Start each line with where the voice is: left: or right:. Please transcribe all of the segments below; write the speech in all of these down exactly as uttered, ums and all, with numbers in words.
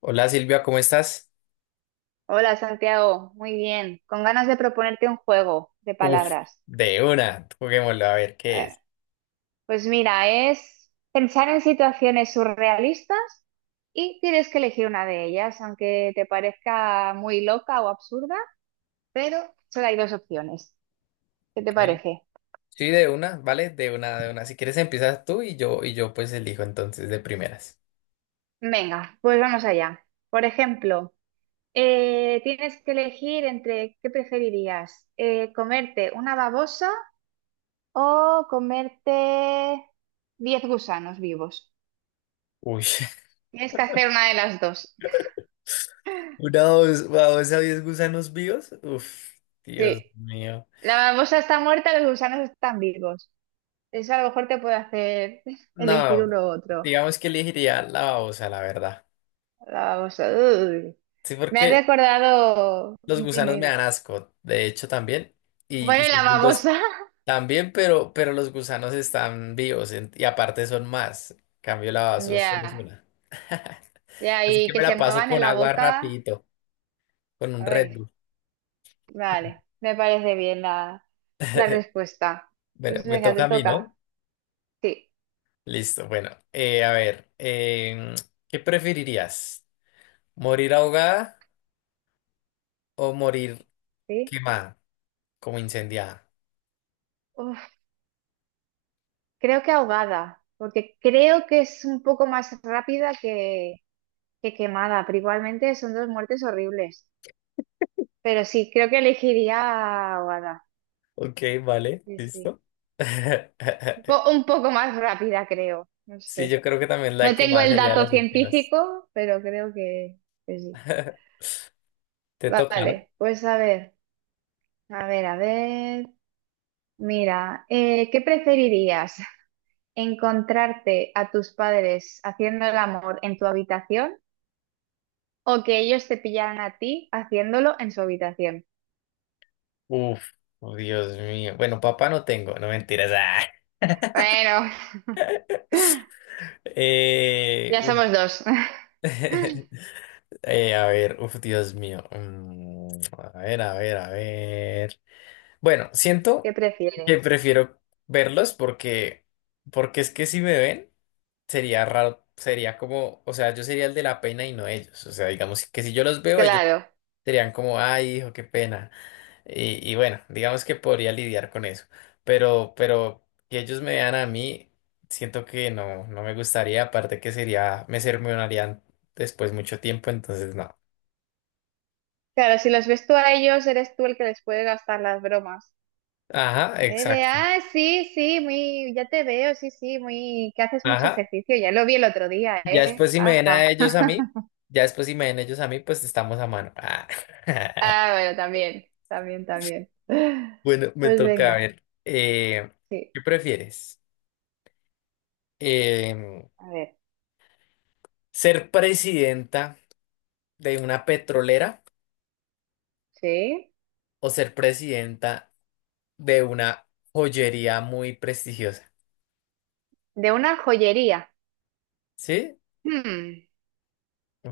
left: Hola Silvia, ¿cómo estás?
right: Hola Santiago, muy bien. Con ganas de proponerte un juego de
left: Uf,
right: palabras.
left: de una, juguémoslo a ver qué
right: Eh,
left: es.
right: pues mira, es pensar en situaciones surrealistas y tienes que elegir una de ellas, aunque te parezca muy loca o absurda, pero solo hay dos opciones. ¿Qué te
left: Ok.
right: parece?
left: Sí, de una, ¿vale? De una, de una. Si quieres empiezas tú y yo, y yo pues elijo entonces de primeras.
right: Venga, pues vamos allá. Por ejemplo, eh, tienes que elegir entre qué preferirías, Eh, comerte una babosa o comerte diez gusanos vivos.
left: Uy,
right: Tienes que hacer una de las dos.
left: una dos, dos a diez gusanos vivos. Uf, Dios
right: Sí.
left: mío.
right: La babosa está muerta, los gusanos están vivos. Eso a lo mejor te puede hacer elegir uno
left: No,
right: u otro.
left: digamos que elegiría la babosa, la verdad.
right: La babosa. Uy.
left: Sí,
right: Me has
left: porque
right: recordado.
left: los
right: Dime,
left: gusanos me
right: dime.
left: dan asco, de hecho también. Y, y
right: Bueno, la
left: segundo,
right: babosa.
left: también, pero, pero los gusanos están vivos en- y aparte son más. En cambio, la basura solo es
right: Ya,
left: una.
right: ya,
left: Así que
right: y
left: me
right: que
left: la
right: se
left: paso
right: muevan en
left: con
right: la
left: agua
right: boca.
left: rapidito, con un Red
right: Ay,
left: Bull.
right: vale, me parece bien la, la respuesta.
left: Bueno,
right: Pues
left: me
right: venga,
left: toca
right: te
left: a mí, ¿no?
right: toca. Sí,
left: Listo, bueno, eh, a ver, em, ¿qué preferirías? ¿Morir ahogada o morir
right: sí.
left: quemada, como incendiada?
right: Uf, creo que ahogada, porque creo que es un poco más rápida que, Qué quemada, pero igualmente son dos muertes horribles. Pero sí, creo que elegiría a Wada.
left: Ok, vale,
right: Sí, sí.
left: listo.
right: Un po- un poco más rápida, creo. No
left: Sí, yo
right: sé.
left: creo que también la
right: No tengo
left: quemada
right: el
left: sería de
right: dato
left: las últimas.
right: científico, pero creo que, que sí.
left: Te toca, ¿no?
right: Vale, pues a ver, a ver, a ver. Mira, eh, ¿qué preferirías? ¿Encontrarte a tus padres haciendo el amor en tu habitación o que ellos te pillaran a ti haciéndolo en su habitación?
left: Uf, oh, Dios mío. Bueno, papá no tengo, no mentiras. Ah.
right: Bueno,
left: Eh,
right: ya
left: uf.
right: somos dos.
left: Eh, a ver, uf, Dios mío. Mm, a ver, a ver, a ver. Bueno,
right: ¿Qué
left: siento que
right: prefieres?
left: prefiero verlos porque, porque es que si me ven, sería raro, sería como, o sea, yo sería el de la pena y no ellos. O sea, digamos que si yo los veo, ellos
right: Claro,
left: serían como, ay, hijo, qué pena. Y, y bueno, digamos que podría lidiar con eso. Pero, pero que ellos me vean a mí, siento que no, no me gustaría. Aparte que sería, me sermonearían después mucho tiempo, entonces no.
right: claro, si los ves tú a ellos, eres tú el que les puede gastar las bromas.
left: Ajá,
right: Eh, de,
left: exacto.
right: ah, sí, sí, muy, ya te veo, sí, sí, muy, que haces mucho
left: Ajá.
right: ejercicio, ya lo vi el otro día,
left: Ya
right: ¿eh?
left: después si me ven a
right: Ajá.
left: ellos a mí, ya después si me ven ellos a mí, pues estamos a mano. Ah.
right: Ah, bueno, también, también, también.
left: Bueno, me
right: Pues
left: toca a
right: venga,
left: ver. eh,
right: sí,
left: ¿qué prefieres? Em,
right: a ver,
left: ¿ser presidenta de una petrolera?
right: sí.
left: O ser presidenta de una joyería muy prestigiosa.
right: De una joyería.
left: ¿Sí?
right: Hmm,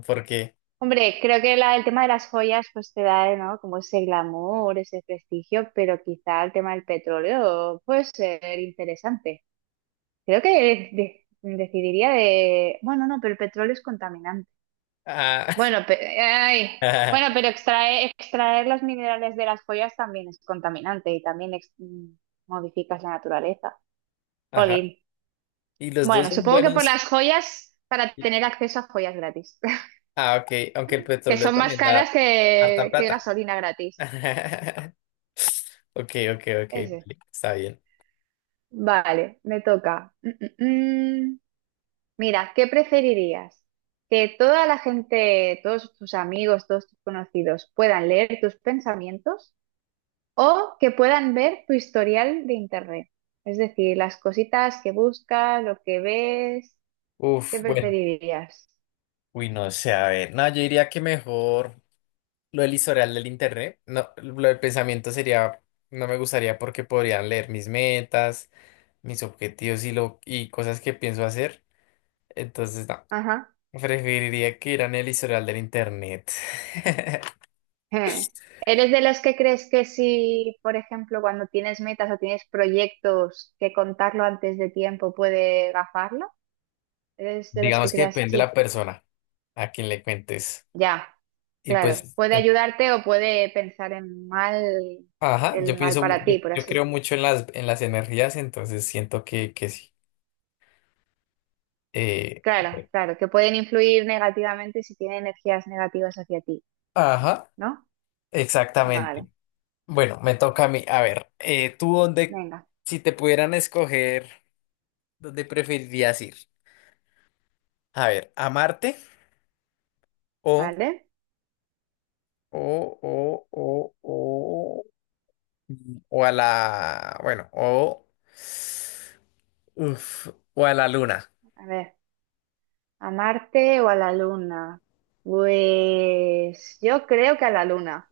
left: Porque,
right: hombre, creo que la- el tema de las joyas pues te da, eh, ¿no? Como ese glamour, ese prestigio, pero quizá el tema del petróleo puede ser interesante. Creo que de- de- decidiría de... Bueno, no, pero el petróleo es contaminante.
left: ah,
right: Bueno, pe- ay. Bueno, pero extraer, extraer los minerales de las joyas también es contaminante y también ex- mm, modificas la naturaleza.
left: ajá.
right: Jolín.
left: Y los dos
right: Bueno,
left: son
right: supongo que por
left: buenos.
right: las joyas, para tener acceso a joyas gratis,
left: Ah, ok. Aunque el
right: que
left: petróleo
right: son más
left: también
right: caras
left: da harta
right: que, que
left: plata.
right: gasolina gratis.
left: Ok, ok, ok.
right: Ese.
left: Vale, está bien.
right: Vale, me toca. Mm, mm, mm. Mira, ¿qué preferirías? ¿Que toda la gente, todos tus amigos, todos tus conocidos puedan leer tus pensamientos o que puedan ver tu historial de internet? Es decir, las cositas que buscas, lo que ves, ¿qué
left: Uf, bueno.
right: preferirías?
left: Uy, no sé, a ver. No, yo diría que mejor lo del historial del internet. No, lo del pensamiento sería, no me gustaría porque podrían leer mis metas, mis objetivos y lo, y cosas que pienso hacer. Entonces, no,
right: Ajá.
left: preferiría que en el historial del internet.
right: ¿Eres de los que crees que si, por ejemplo, cuando tienes metas o tienes proyectos, que contarlo antes de tiempo puede gafarlo? ¿Eres de los que
left: Digamos que
right: creas
left: depende de la
right: así?
left: persona a quien le cuentes.
right: Ya,
left: Y
right: claro.
left: pues,
right: Puede
left: en-
right: ayudarte o puede pensar en mal,
left: ajá,
right: el
left: yo
right: mal
left: pienso, mu-
right: para
left: yo,
right: ti, por
left: yo creo
right: así.
left: mucho en las, en las energías, entonces siento que, que sí. Eh,
right: Claro, claro, que pueden influir negativamente si tienen energías negativas hacia ti,
left: ajá,
right: ¿no?
left: exactamente.
right: Vale,
left: Bueno, me toca a mí. A ver, eh, tú dónde,
right: venga,
left: si te pudieran escoger, ¿dónde preferirías ir? A ver, ¿a Marte o,
right: vale.
left: o, o, o, o O a la, bueno, o, uf, o a la luna?
right: A ver, ¿a Marte o a la Luna? Pues yo creo que a la Luna,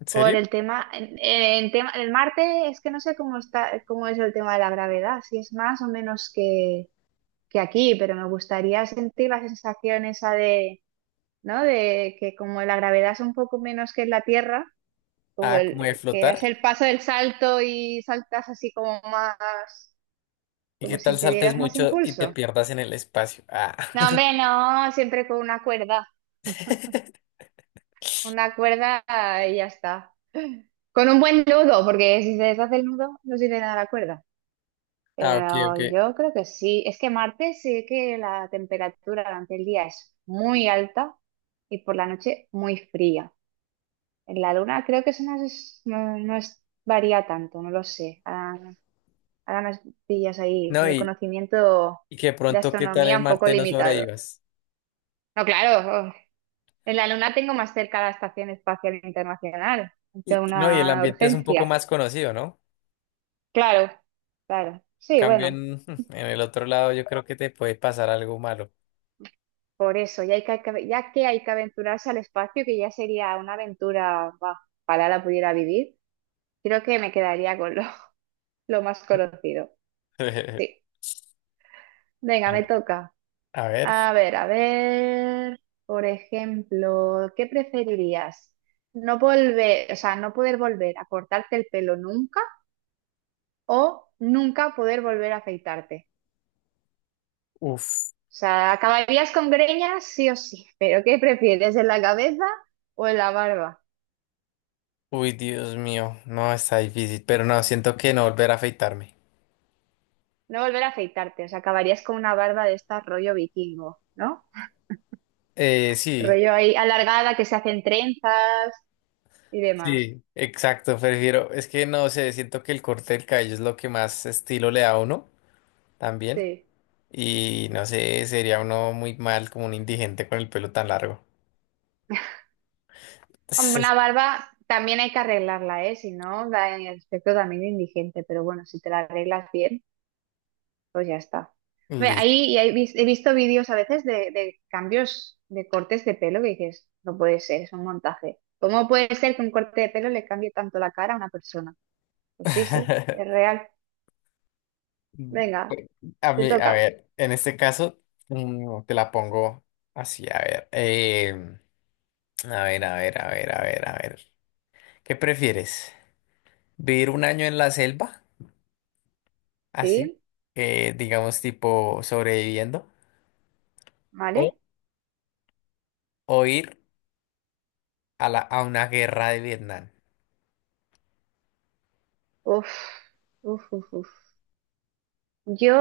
left: ¿En
right: por
left: serio?
right: el tema, en, en tema, el Marte es que no sé cómo está, cómo es el tema de la gravedad, si es más o menos que, que aquí, pero me gustaría sentir la sensación esa de ¿no? De que como la gravedad es un poco menos que en la Tierra, como
left: Ah, como de
right: el, que das
left: flotar.
right: el paso del salto y saltas así como más,
left: ¿Y qué
right: como
left: tal
right: si te
left: saltes
right: dieras más
left: mucho y te
right: impulso.
left: pierdas en el espacio? Ah.
right: No, hombre, no, siempre con una cuerda, con una cuerda y ya está. Con un buen nudo, porque si se deshace el nudo, no sirve de nada la cuerda.
left: Ah, ok, ok.
right: Pero yo creo que sí. Es que Marte sí que la temperatura durante el día es muy alta y por la noche muy fría. En la luna creo que eso no es, no, no es- varía tanto, no lo sé. Ahora, ahora me pillas ahí con
left: No,
right: el
left: y,
right: conocimiento
left: y que
right: de
left: pronto, ¿qué tal
right: astronomía
left: en
right: un poco
left: Marte no
right: limitado.
left: sobrevivas?
right: No, claro, oh, en la luna tengo más cerca la Estación Espacial Internacional, ante
left: Y, y no, y el
right: una
left: ambiente es un poco
right: urgencia.
left: más conocido, ¿no?
right: Claro, claro. Sí,
left: Cambio
right: bueno,
left: en, en el otro lado, yo creo que te puede pasar algo malo.
right: por eso, ya, hay que, ya que hay que aventurarse al espacio, que ya sería una aventura, bah, ojalá la pudiera vivir, creo que me quedaría con lo, lo más conocido. Sí, venga, me toca.
left: A ver,
right: A ver, a ver, por ejemplo, ¿qué preferirías? No volver, o sea, no poder volver a cortarte el pelo nunca o nunca poder volver a afeitarte.
left: uff.
right: O sea, acabarías con greñas sí o sí, pero ¿qué prefieres, en la cabeza o en la barba?
left: Uy, Dios mío, no, está difícil, pero no, siento que no volver a afeitarme.
right: No volver a afeitarte, o sea, acabarías con una barba de esta rollo vikingo, ¿no?
left: Eh, sí,
right: Rollo ahí alargada que se hacen trenzas y demás.
left: sí, exacto, prefiero, es que no sé, siento que el corte del cabello es lo que más estilo le da a uno también,
right: Sí.
left: y no sé, sería uno muy mal como un indigente con el pelo tan largo.
right: Hombre, una barba también hay que arreglarla, ¿eh? Si no, da en el aspecto también de indigente, pero bueno, si te la arreglas bien, pues ya está. Ve,
left: Listo.
right: ahí y ahí vis- he visto vídeos a veces de, de cambios de cortes de pelo que dices, no puede ser, es un montaje. ¿Cómo puede ser que un corte de pelo le cambie tanto la cara a una persona? Pues sí, sí, es real. Venga,
left: A
right: te
left: mí, a
right: toca.
left: ver, en este caso, mm, te la pongo así, a ver, em, a ver, a ver, a ver, a ver, a ver, ¿qué prefieres? Vivir un año en la selva, así,
right: ¿Sí?
left: eh, digamos tipo sobreviviendo, o,
right: ¿Vale?
left: o ir a, la, a una guerra de Vietnam.
right: Uf, uf, uf, uf. Yo,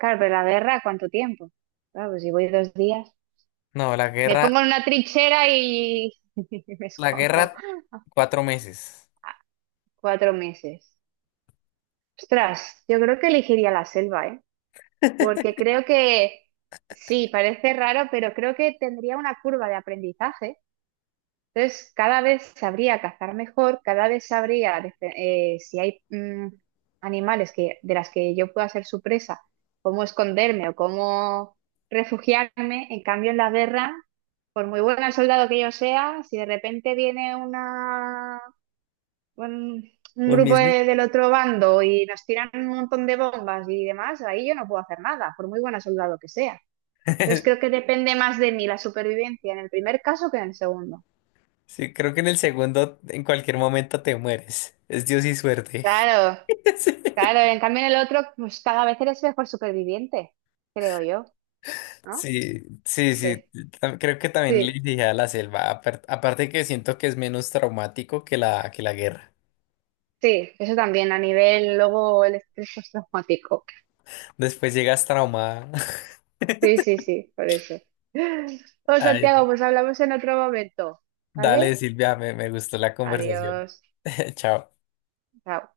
right: claro, pero la guerra, ¿cuánto tiempo? Claro, pues si voy dos días.
left: No, la
right: Me
left: guerra,
right: pongo en una trinchera y y me
left: la
right: escondo.
left: guerra, cuatro meses.
right: Ah, cuatro meses. Ostras, yo creo que elegiría la selva, ¿eh? Porque creo que, sí, parece raro, pero creo que tendría una curva de aprendizaje. Entonces, cada vez sabría cazar mejor, cada vez sabría defe- eh, si hay mm, animales que, de las que yo pueda ser su presa, cómo esconderme o cómo refugiarme. En cambio, en la guerra, por muy buen soldado que yo sea, si de repente viene una, un, un
left: Un
right: grupo
left: misil.
right: de- del otro bando y nos tiran un montón de bombas y demás, ahí yo no puedo hacer nada, por muy buen soldado que sea. Entonces, creo que depende más de mí la supervivencia en el primer caso que en el segundo.
left: Sí, creo que en el segundo, en cualquier momento te mueres. Es Dios y suerte.
right: Claro. Claro, en cambio en el otro, pues cada vez eres mejor superviviente, creo yo, ¿no?
left: Sí, sí,
right: Sí,
left: sí, sí, tam- creo que también le
right: sí,
left: dije a la selva. apar- Aparte que siento que es menos traumático que la, que la guerra.
right: sí, eso también a nivel luego el estrés postraumático.
left: Después llegas traumada.
right: Sí, sí, sí, por eso. Pues Santiago, pues hablamos en otro momento,
left: Dale,
right: ¿vale?
left: Silvia, me, me gustó la conversación.
right: Adiós.
left: Chao.
right: Chao.